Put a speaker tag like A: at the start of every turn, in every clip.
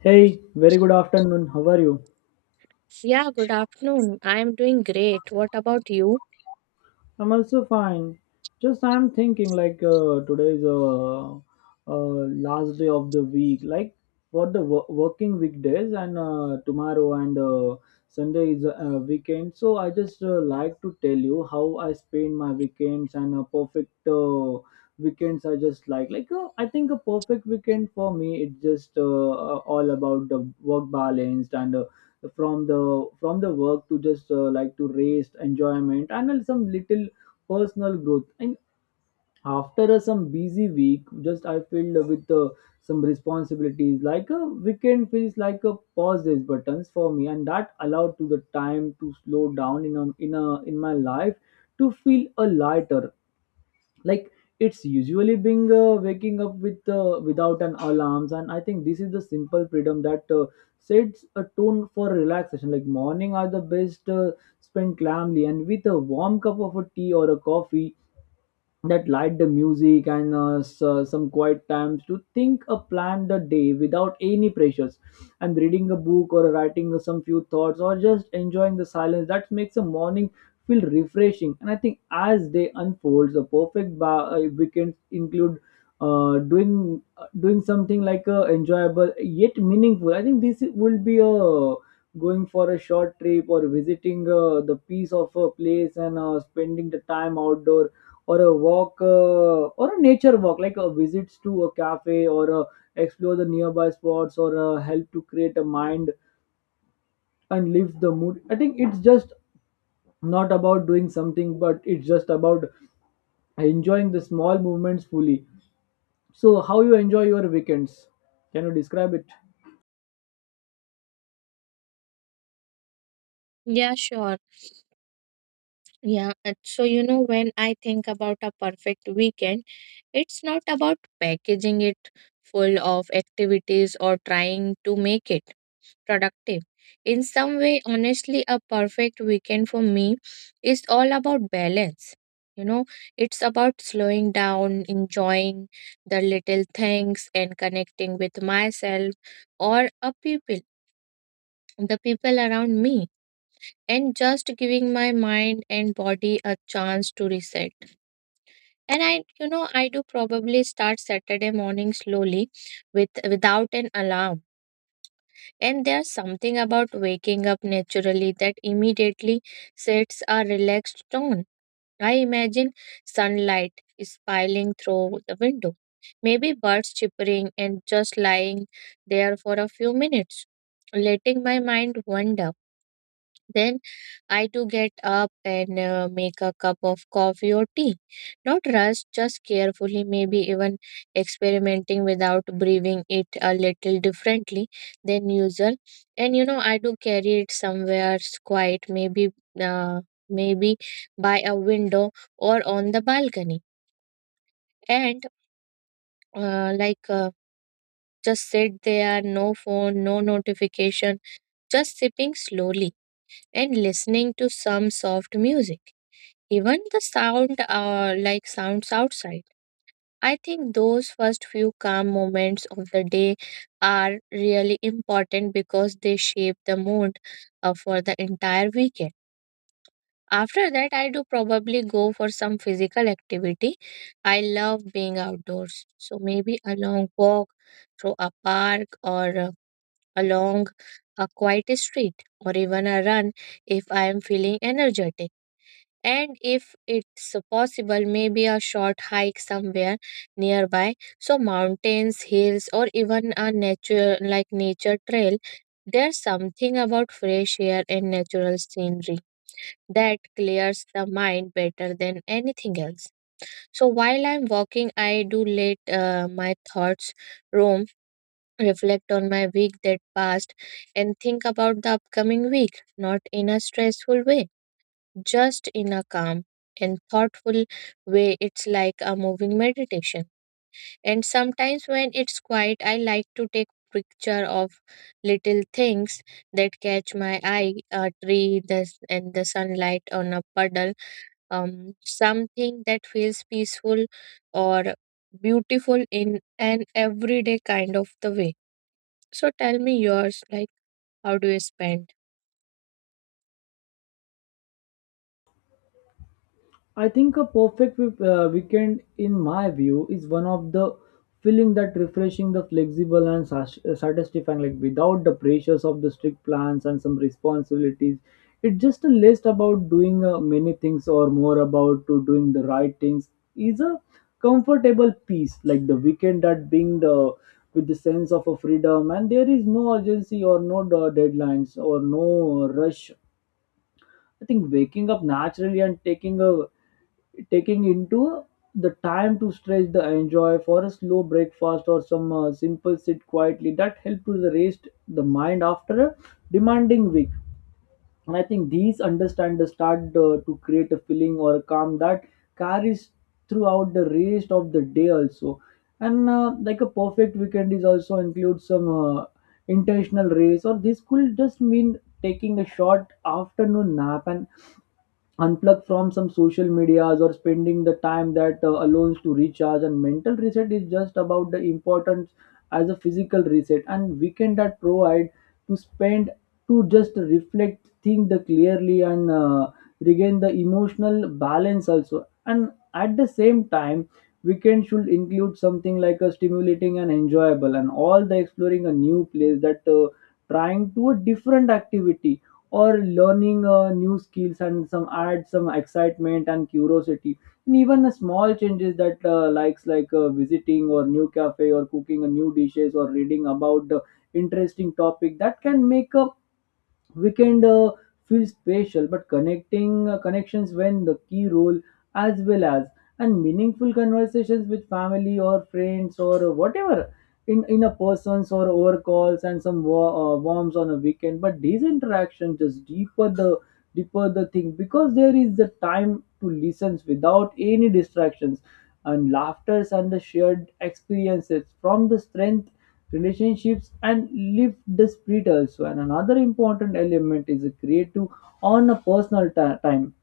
A: Hey, very good afternoon. How are you?
B: Yeah, good afternoon. I am doing great. What about you?
A: I'm also fine. Just I'm thinking like today's last day of the week, like what the working weekdays and tomorrow and Sunday is a weekend. So I just like to tell you how I spend my weekends and a perfect weekends. I just like I think a perfect weekend for me, it's just all about the work balanced and from the work to just like to rest enjoyment, and then some little personal growth. And after some busy week, just I filled with some responsibilities, like a weekend feels like a pause these buttons for me, and that allowed to the time to slow down in my life to feel a lighter, like it's usually being waking up without an alarms. And I think this is the simple freedom that sets a tone for relaxation, like morning are the best spent calmly and with a warm cup of a tea or a coffee, that light the music and some quiet times to think a plan the day without any pressures. And reading a book or writing some few thoughts or just enjoying the silence that makes a morning feel refreshing. And I think as day unfolds, a perfect weekend include doing something like enjoyable yet meaningful. I think this will be a going for a short trip or visiting the piece of a place and spending the time outdoor or a walk or a nature walk, like a visits to a cafe or explore the nearby spots or help to create a mind and lift the mood. I think it's just not about doing something, but it's just about enjoying the small movements fully. So, how you enjoy your weekends? Can you describe it?
B: Yeah, sure. Yeah. and So, you know, when I think about a perfect weekend, it's not about packaging it full of activities or trying to make it productive. In some way, honestly, a perfect weekend for me is all about balance. You know, it's about slowing down, enjoying the little things, and connecting with myself or a people the people around me, and just giving my mind and body a chance to reset. And I do probably start Saturday morning slowly with without an alarm. And there's something about waking up naturally that immediately sets a relaxed tone. I imagine sunlight spilling through the window, maybe birds chirping, and just lying there for a few minutes, letting my mind wander. Then I too get up and make a cup of coffee or tea. Not rush, just carefully, maybe even experimenting without breathing it a little differently than usual. And you know, I do carry it somewhere quiet, maybe, uh, maybe by a window or on the balcony. And uh, like, uh, just sit there, no phone, no notification, just sipping slowly and listening to some soft music. Even the sounds outside. I think those first few calm moments of the day are really important because they shape the mood for the entire weekend. After that, I do probably go for some physical activity. I love being outdoors, so maybe a long walk through a park, or along a quiet street, or even a run if I am feeling energetic. And if it's possible, maybe a short hike somewhere nearby. So mountains, hills, or even a nature trail. There's something about fresh air and natural scenery that clears the mind better than anything else. So while I'm walking, I do let my thoughts roam, reflect on my week that passed, and think about the upcoming week, not in a stressful way, just in a calm and thoughtful way. It's like a moving meditation. And sometimes when it's quiet, I like to take picture of little things that catch my eye, a tree, and the sunlight on a puddle, something that feels peaceful or beautiful in an everyday kind of the way. So tell me yours, like, how do you spend?
A: I think a perfect weekend, in my view, is one of the feeling that refreshing, the flexible and satisfying, like without the pressures of the strict plans and some responsibilities. It's just a list about doing many things or more about to doing the right things. Is a comfortable peace, like the weekend that being the with the sense of a freedom, and there is no urgency or no deadlines or no rush. I think waking up naturally and taking into the time to stretch, the enjoy for a slow breakfast or some simple sit quietly that help to the rest the mind after a demanding week. And I think these understand the start to create a feeling or a calm that carries throughout the rest of the day also. And like a perfect weekend is also include some intentional race, or this could just mean taking a short afternoon nap and unplug from some social medias or spending the time that alone to recharge, and mental reset is just about the importance as a physical reset. And weekend that provide to spend to just reflect think the clearly and regain the emotional balance also. And at the same time, weekend should include something like a stimulating and enjoyable, and all the exploring a new place that trying to a different activity or learning new skills, and some add some excitement and curiosity. And even the small changes that like visiting or new cafe or cooking a new dishes or reading about the interesting topic that can make a weekend feels special, but connecting connections when the key role as well as, and meaningful conversations with family or friends or whatever in a persons or over calls, and some warms on a weekend. But these interactions just deeper the thing because there is the time to listen without any distractions, and laughters and the shared experiences from the strength relationships, and lift the spirit also. And another important element is a creative on a personal time,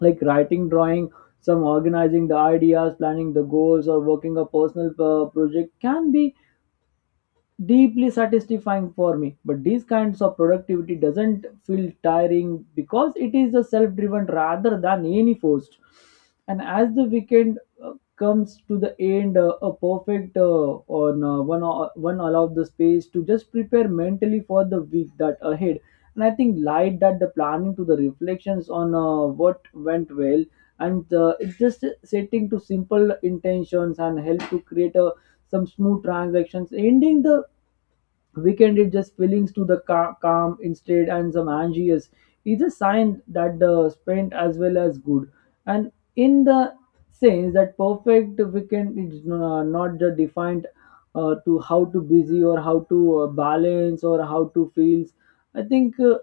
A: like writing, drawing, some organizing the ideas, planning the goals, or working a personal project can be deeply satisfying for me. But these kinds of productivity doesn't feel tiring because it is a self-driven rather than any forced. And as the weekend comes to the end, a perfect one allow the space to just prepare mentally for the week that ahead. And I think light that the planning to the reflections on what went well, and it's just setting to simple intentions and help to create a some smooth transactions ending the weekend. It just feelings to the calm instead, and some anxious is a sign that the spent as well as good. And in the sense that perfect weekend is not the defined, to how to busy or how to balance or how to feels. I think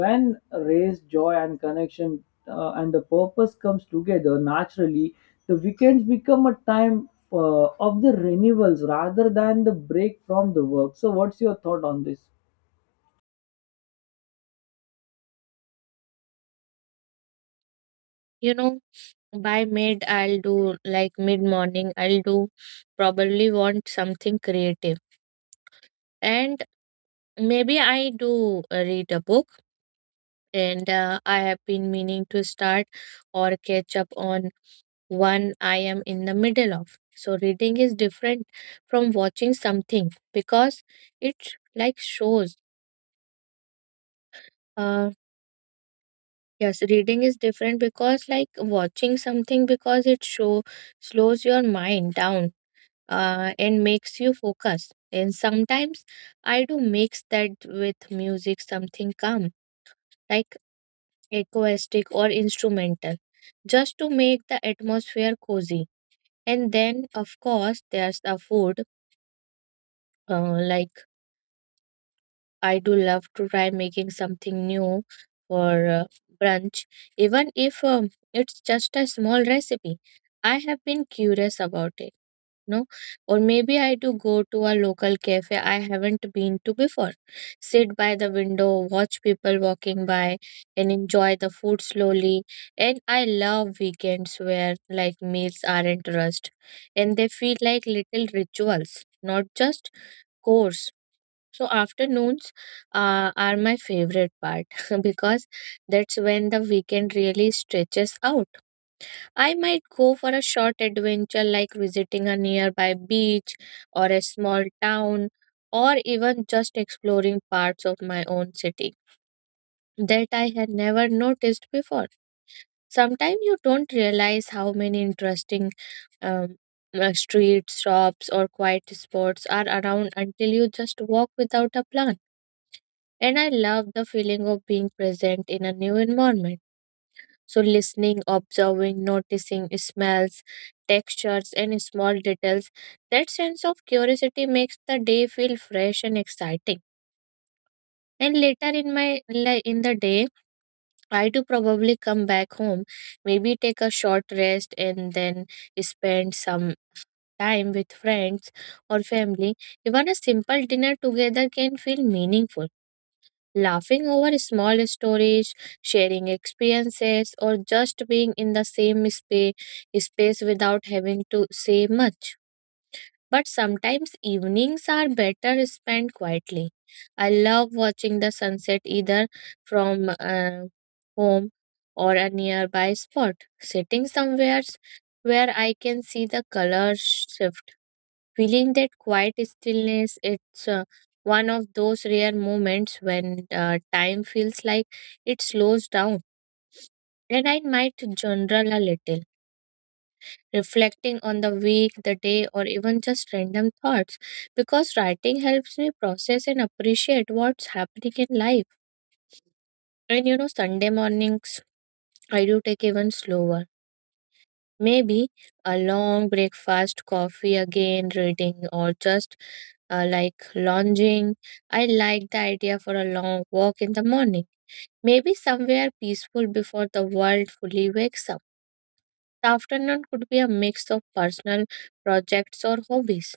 A: when race joy and connection and the purpose comes together naturally, the weekends become a time of the renewals rather than the break from the work. So, what's your thought on this?
B: You know, by mid morning I'll do probably want something creative, and maybe I do read a book. And I have been meaning to start or catch up on one I am in the middle of. So reading is different from watching something because it like shows uh yes reading is different because like watching something because it show slows your mind down, and makes you focus. And sometimes I do mix that with music, something calm, like acoustic or instrumental, just to make the atmosphere cozy. And then, of course, there's the food. uh, like I do love to try making something new for brunch, even if it's just a small recipe I have been curious about, it, no? Or maybe I do go to a local cafe I haven't been to before, sit by the window, watch people walking by, and enjoy the food slowly. And I love weekends where like meals aren't rushed and they feel like little rituals, not just course. So afternoons are my favorite part because that's when the weekend really stretches out. I might go for a short adventure, like visiting a nearby beach or a small town, or even just exploring parts of my own city that I had never noticed before. Sometimes you don't realize how many interesting um, streets, shops, or quiet spots are around until you just walk without a plan. And I love the feeling of being present in a new environment. So, listening, observing, noticing smells, textures, and small details, that sense of curiosity makes the day feel fresh and exciting. And later in the day, I do probably come back home, maybe take a short rest, and then spend some time with friends or family. Even a simple dinner together can feel meaningful. Laughing over small stories, sharing experiences, or just being in the same space without having to say much. But sometimes evenings are better spent quietly. I love watching the sunset either from home or a nearby spot, sitting somewhere where I can see the colors shift, feeling that quiet stillness. It's one of those rare moments when time feels like it slows down. And I might journal a little, reflecting on the week, the day, or even just random thoughts, because writing helps me process and appreciate what's happening in life. And you know, Sunday mornings I do take even slower. Maybe a long breakfast, coffee again, reading, or just lounging. I like the idea for a long walk in the morning. Maybe somewhere peaceful before the world fully wakes up. The afternoon could be a mix of personal projects or hobbies.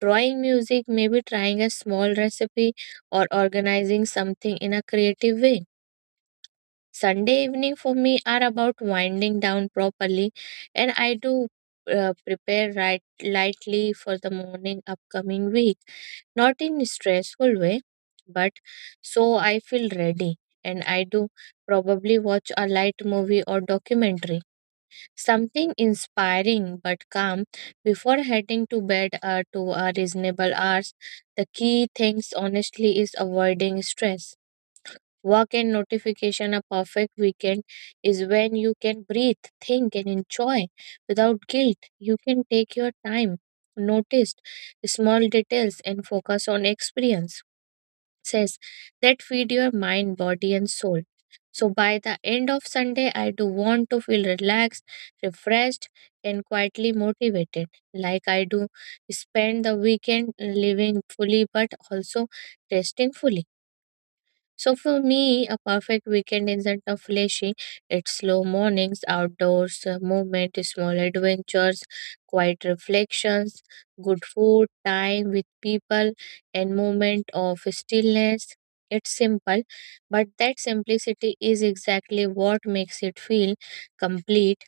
B: Drawing, music, maybe trying a small recipe or organizing something in a creative way. Sunday evening for me are about winding down properly, and I do prepare right lightly for the morning upcoming week, not in stressful way, but so I feel ready. And I do probably watch a light movie or documentary, something inspiring but calm before heading to bed to a reasonable hours. The key things honestly is avoiding stress. Work and notification, a perfect weekend is when you can breathe, think, and enjoy without guilt. You can take your time, notice small details, and focus on experience. Says that feed your mind, body, and soul. So by the end of Sunday, I do want to feel relaxed, refreshed, and quietly motivated. Like I do spend the weekend living fully, but also testing fully. So for me, a perfect weekend isn't a flashy. It's slow mornings, outdoors, movement, small adventures, quiet reflections, good food, time with people, and moment of stillness. It's simple, but that simplicity is exactly what makes it feel complete.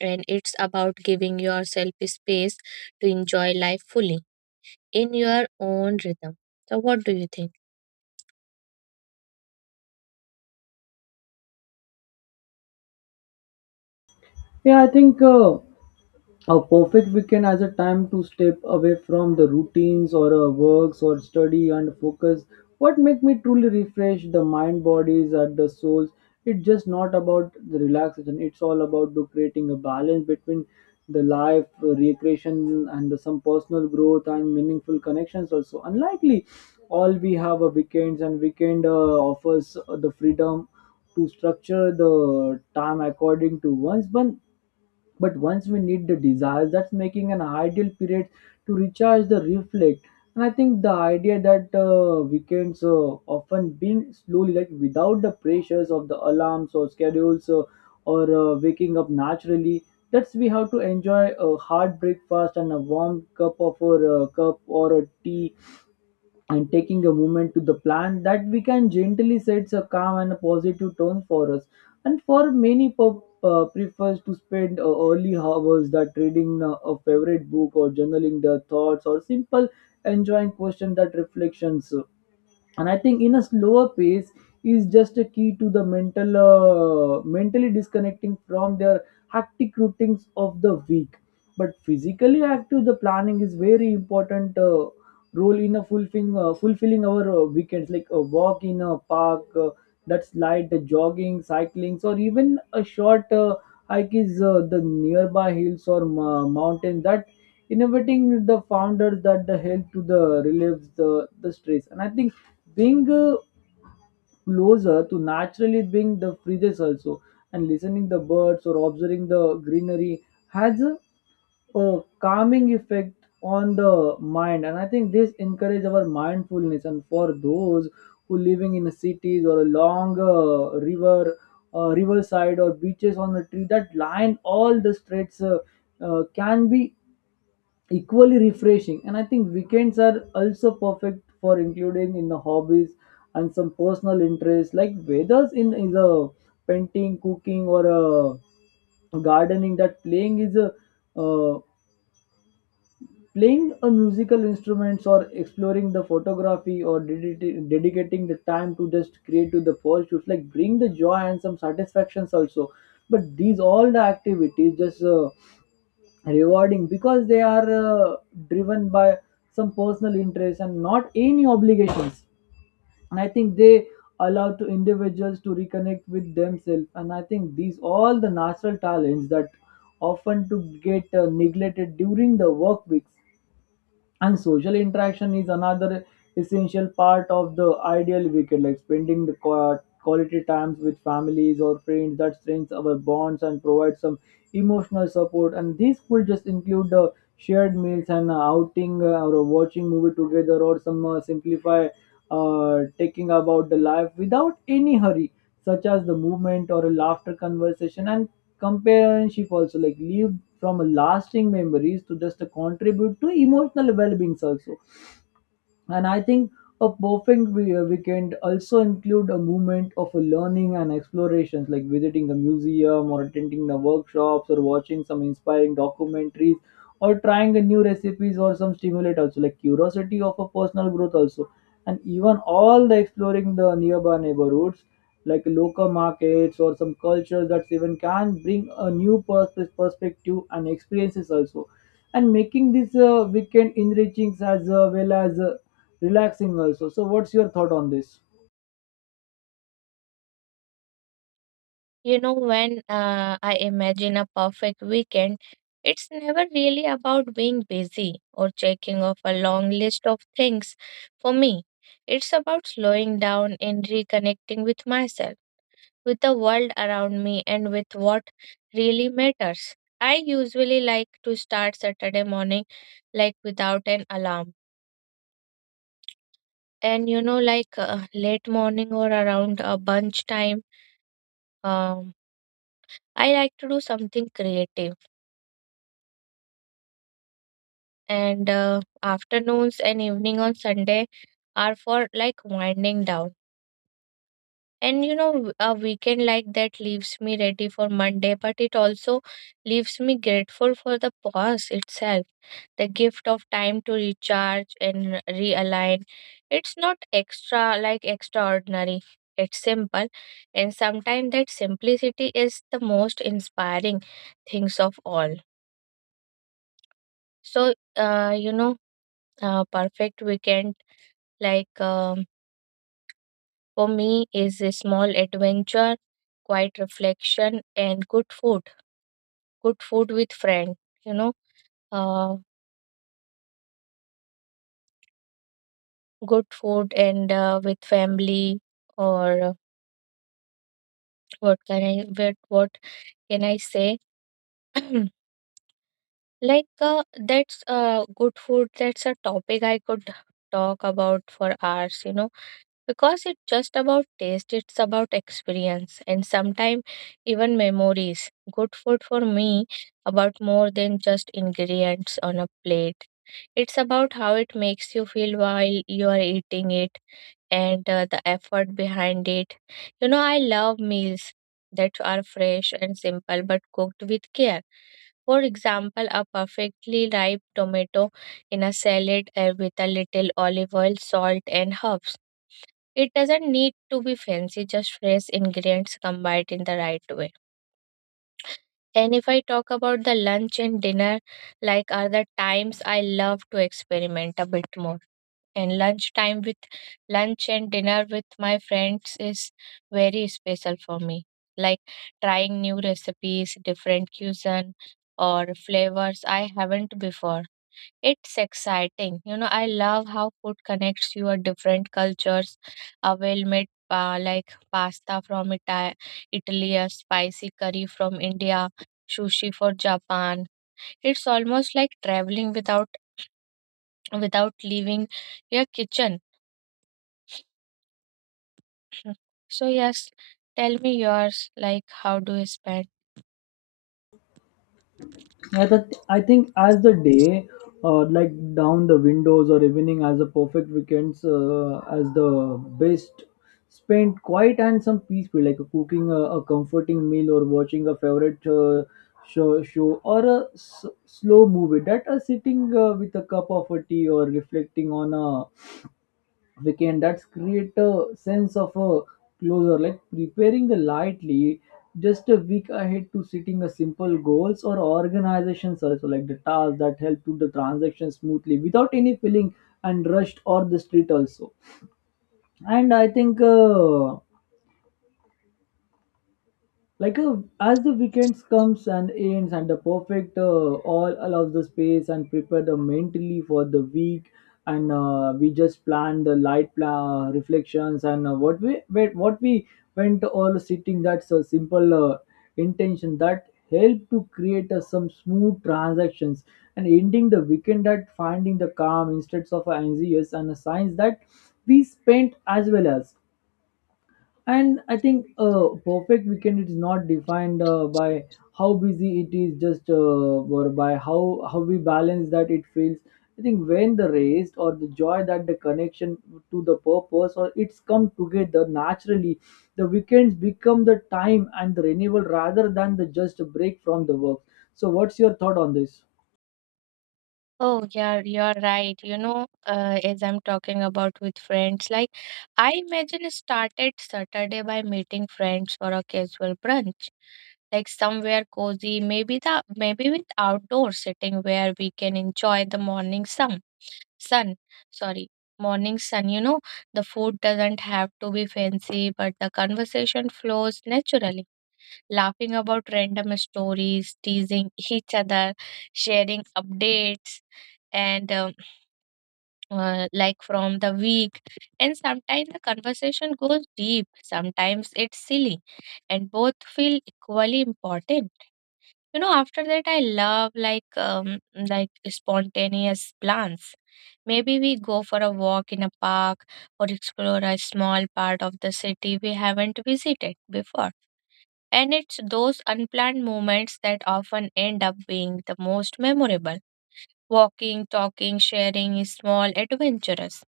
B: And it's about giving yourself space to enjoy life fully in your own rhythm. So, what do you think?
A: Yeah, I think, a perfect weekend as a time to step away from the routines or works or study and focus. What make me truly refresh the mind, bodies, and the souls? It's just not about the relaxation. It's all about the creating a balance between the life, recreation, and some personal growth and meaningful connections. Also, unlikely, all we have a weekends, and weekend offers the freedom to structure the time according to one's one. But once we need the desires, that's making an ideal period to recharge the reflect. And I think the idea that weekends often being slowly, like without the pressures of the alarms or schedules, or waking up naturally, that's we have to enjoy a hard breakfast and a warm cup of or cup or a tea, and taking a moment to the plan that we can gently sets a calm and a positive tone for us. And for many prefers to spend early hours that reading a favorite book or journaling their thoughts or simple enjoying question that reflections. And I think in a slower pace is just a key to the mentally disconnecting from their hectic routines of the week. But physically active the planning is very important role in a fulfilling our weekends, like a walk in a park, that's light the jogging, cycling, or even a short hike is the nearby hills or mountains that innovating the founders that the help to the relieves the stress. And I think being closer to naturally being the freezes also, and listening the birds or observing the greenery has a calming effect on the mind. And I think this encourage our mindfulness, and for those who living in cities or along riverside or beaches on the tree that line all the streets can be equally refreshing. And I think weekends are also perfect for including in the hobbies and some personal interests, like whether in the painting, cooking, or gardening, that uh, playing a musical instruments or exploring the photography or dedicating the time to just create to the pursuits, like bring the joy and some satisfactions also. But these all the activities just rewarding because they are driven by some personal interest, and not any obligations. And I think they allow to individuals to reconnect with themselves, and I think these all the natural talents that often to get neglected during the work weeks. And social interaction is another essential part of the ideal weekend, like spending the quality times with families or friends that strengthens our bonds and provides some emotional support. And these could just include the shared meals and outing or watching movie together or some simplify taking about the life without any hurry, such as the movement or a laughter conversation and companionship also, like lived from a lasting memories to just a contribute to emotional well-being also. And I think a perfect weekend also include a movement of a learning and explorations, like visiting a museum or attending the workshops or watching some inspiring documentaries or trying a new recipes or some stimulate also, like curiosity of a personal growth also. And even all the exploring the nearby neighborhoods, like local markets or some cultures that even can bring a new perspective and experiences also, and making this weekend enriching as well as relaxing also. So, what's your thought on This
B: You know, when I imagine a perfect weekend, it's never really about being busy or checking off a long list of things. For me, it's about slowing down and reconnecting with myself, with the world around me, and with what really matters. I usually like to start Saturday morning like without an alarm. And you know, like late morning or around bunch time, um, I like to do something creative. And afternoons and evening on Sunday are for like winding down. And you know, a weekend like that leaves me ready for Monday, but it also leaves me grateful for the pause itself, the gift of time to recharge and realign. It's not extraordinary, it's simple, and sometimes that simplicity is the most inspiring things of all. So, you know, perfect weekend, like, for me, is a small adventure, quiet reflection, and good food. Good food with friend. You know, uh, good food and with family. Or what can I, what can I say? like that's good food. That's a topic I could talk about for hours. You know, because it's just about taste, it's about experience, and sometimes even memories. Good food for me about more than just ingredients on a plate. It's about how it makes you feel while you are eating it, and the effort behind it. You know, I love meals that are fresh and simple but cooked with care. For example, a perfectly ripe tomato in a salad with a little olive oil, salt and herbs. It doesn't need to be fancy, just fresh ingredients combined in the right way. And if I talk about the lunch and dinner, like are the times I love to experiment a bit more. And lunch and dinner with my friends is very special for me. Like trying new recipes, different cuisine or flavors I haven't before, it's exciting. You know, I love how food connects you at different cultures. A well-made pa like pasta from Italy, a spicy curry from India, sushi for Japan. It's almost like traveling without leaving your kitchen. So yes, tell me yours. Like, how do you spend?
A: I think as the day like down the windows or evening as a perfect weekends as the best spent quiet and some peaceful, like cooking a comforting meal or watching a favorite show or a slow movie that are sitting with a cup of a tea or reflecting on a we can that's create a sense of a closer, like preparing the lightly just a week ahead to setting a simple goals or organizations also, like the tasks that help to the transaction smoothly without any feeling and rushed or the street also. And I think like as the weekends comes and ends and the perfect all allows the space and prepare the mentally for the week, and we just plan the light plan reflections and what we wait, what we went all sitting, that's a simple intention that help to create some smooth transactions and ending the weekend at finding the calm instead of anxious and a signs that we spent as well as. And I think a perfect weekend is not defined by how busy it is, just or by how we balance that it feels. I think when the rest or the joy that the connection to the purpose or it's come together naturally, the weekends become the time and the renewal rather than the just a break from the work. So, what's your thought on this?
B: Oh, yeah, you're right. You know, as I'm talking about with friends, like I imagine started Saturday by meeting friends for a casual brunch, like somewhere cozy, maybe the maybe with outdoor sitting where we can enjoy the Sun, sorry, morning sun. You know, the food doesn't have to be fancy, but the conversation flows naturally, laughing about random stories, teasing each other, sharing updates and from the week. And sometimes the conversation goes deep, sometimes it's silly, and both feel equally important. You know, after that I love, like, spontaneous plans. Maybe we go for a walk in a park or explore a small part of the city we haven't visited before. And it's those unplanned moments that often end up being the most memorable, walking, talking, sharing is small, adventurous,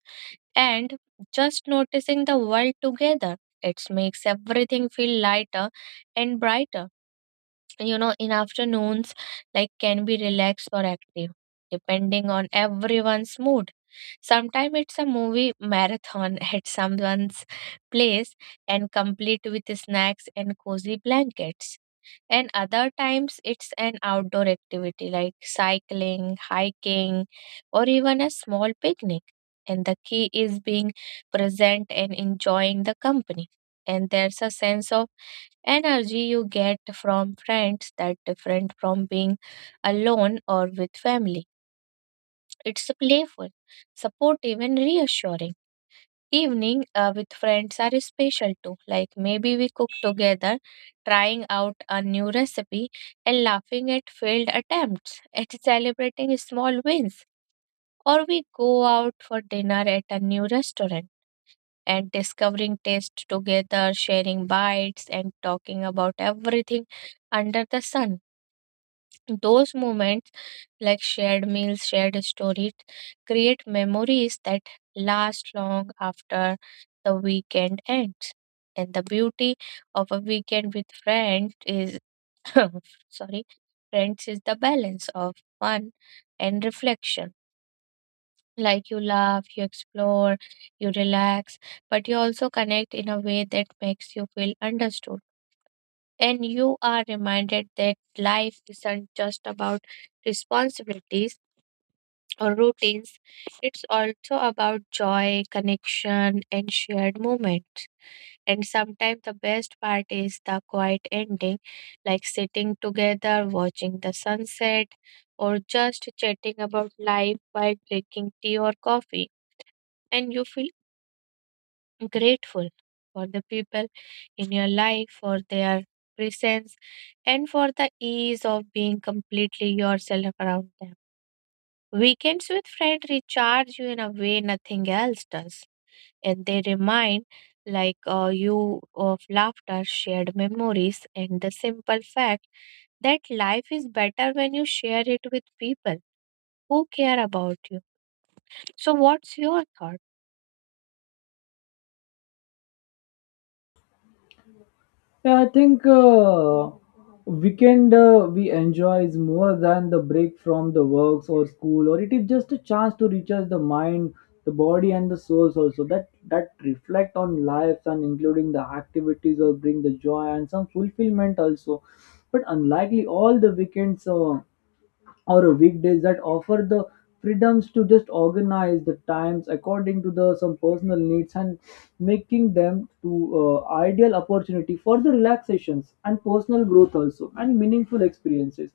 B: and just noticing the world together. It makes everything feel lighter and brighter. You know, in afternoons, like can be relaxed or active, depending on everyone's mood. Sometimes it's a movie marathon at someone's place and complete with snacks and cozy blankets, and other times it's an outdoor activity like cycling, hiking, or even a small picnic. And the key is being present and enjoying the company. And there's a sense of energy you get from friends that different from being alone or with family. It's playful, supportive, and reassuring. Evening with friends are special too. Like maybe we cook together, trying out a new recipe and laughing at failed attempts, at celebrating small wins. Or we go out for dinner at a new restaurant and discovering taste together, sharing bites and talking about everything under the sun. Those moments, like shared meals, shared stories, create memories that last long after the weekend ends. And the beauty of a weekend with friends is, sorry, friends is the balance of fun and reflection. Like you laugh, you explore, you relax, but you also connect in a way that makes you feel understood, and you are reminded that life isn't just about responsibilities or routines, it's also about joy, connection, and shared moments. And sometimes the best part is the quiet ending, like sitting together, watching the sunset, or just chatting about life while drinking tea or coffee. And you feel grateful for the people in your life, for their presence, and for the ease of being completely yourself around them. Weekends with friends recharge you in a way nothing else does, and they remind you of laughter, shared memories, and the simple fact that life is better when you share it with people who care about you. So, what's your thought?
A: Yeah, I think weekend we enjoy is more than the break from the works or school, or it is just a chance to recharge the mind, the body, and the souls also. That reflect on lives and including the activities or bring the joy and some fulfillment also. But unlikely, all the weekends. Or weekdays that offer the freedoms to just organize the times according to the some personal needs and making them to ideal opportunity for the relaxations and personal growth also and meaningful experiences,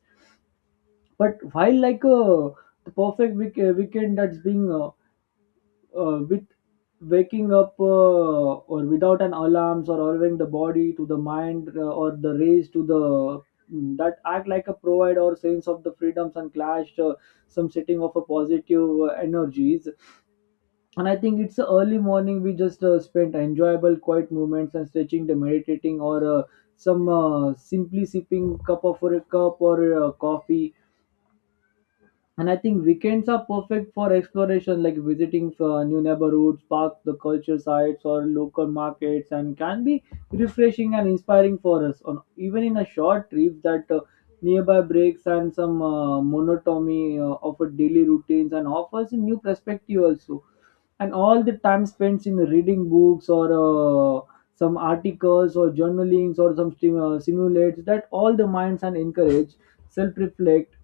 A: but while like the perfect weekend that's being with waking up or without an alarms or allowing the body to the mind or the race to the that act like a provide or sense of the freedoms and clash some setting of a positive energies. And I think it's a early morning we just spent enjoyable quiet moments and stretching the meditating or some simply sipping cup of a cup or coffee. And I think weekends are perfect for exploration, like visiting new neighborhoods, parks, the culture sites, or local markets, and can be refreshing and inspiring for us. On even in a short trip, that nearby breaks and some monotony of a daily routines and offers a new perspective also. And all the time spent in reading books or some articles or journalings or some simulates that all the minds and encourage self-reflect,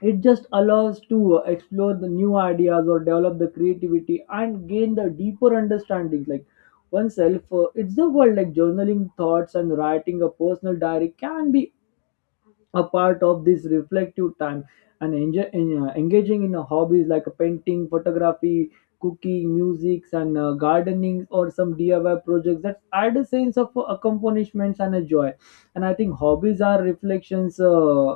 A: it just allows to explore the new ideas or develop the creativity and gain the deeper understanding like oneself, it's the world, like journaling thoughts and writing a personal diary can be a part of this reflective time and engaging in a hobbies like a painting, photography, cooking, music, and gardening or some DIY projects that add a sense of accomplishments and a joy. And I think hobbies are reflections,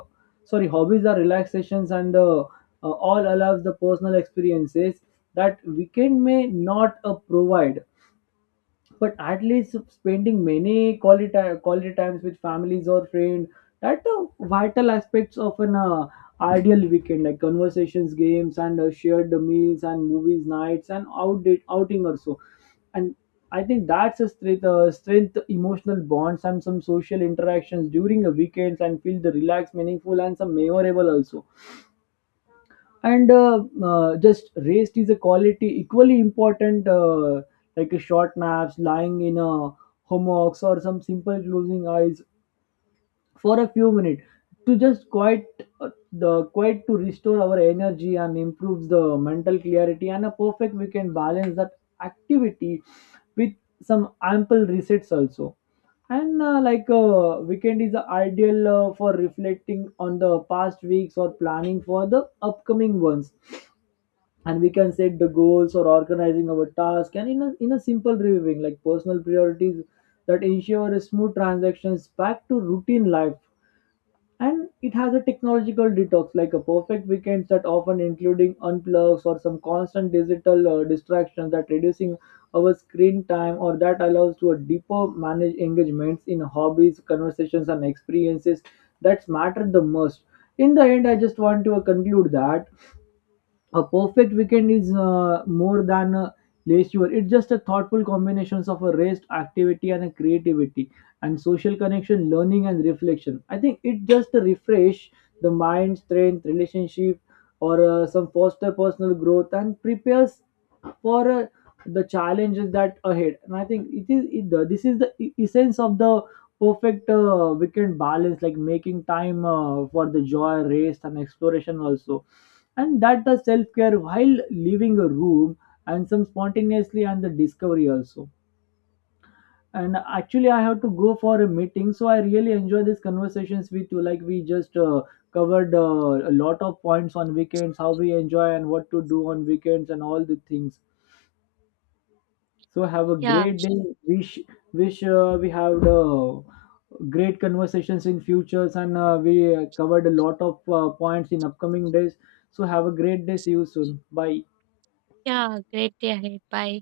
A: sorry, hobbies are relaxations and all allows the personal experiences that weekend may not provide, but at least spending many quality times with families or friends, that the vital aspects of an ideal weekend, like conversations, games, and shared meals and movies nights and outdate outing or so. And I think that's a strength emotional bonds and some social interactions during the weekends and feel the relaxed, meaningful, and some memorable also. And just rest is a quality equally important, like a short naps lying in a hammocks or some simple closing eyes for a few minutes to just quite, the quite to restore our energy and improves the mental clarity, and a perfect we can balance that activity with some ample resets also. And like weekend is the ideal for reflecting on the past weeks or planning for the upcoming ones, and we can set the goals or organizing our task and in a simple reviewing, like personal priorities that ensure a smooth transactions back to routine life. And it has a technological detox, like a perfect weekends that often including unplugs or some constant digital distractions that reducing our screen time or that allows to a deeper manage engagements in hobbies, conversations, and experiences that matter the most. In the end, I just want to conclude that a perfect weekend is more than a leisure, it's just a thoughtful combinations of a rest, activity, and a creativity and social connection, learning, and reflection. I think it just refresh the mind, strength relationship, or some foster personal growth and prepares for the challenges that ahead. And I think it is it, the- this is the essence of the perfect weekend balance, like making time for the joy, rest, and exploration also, and that the self-care while leaving a room and some spontaneously and the discovery also. And actually, I have to go for a meeting, so I really enjoy these conversations with you, like we just covered a lot of points on weekends, how we enjoy and what to do on weekends and all the things, so have a
B: Yeah,
A: great day. wish Wish we have the great conversations in futures and we covered a lot of points in upcoming days, so have a great day, see you soon, bye.
B: yeah, great day ahead. Bye.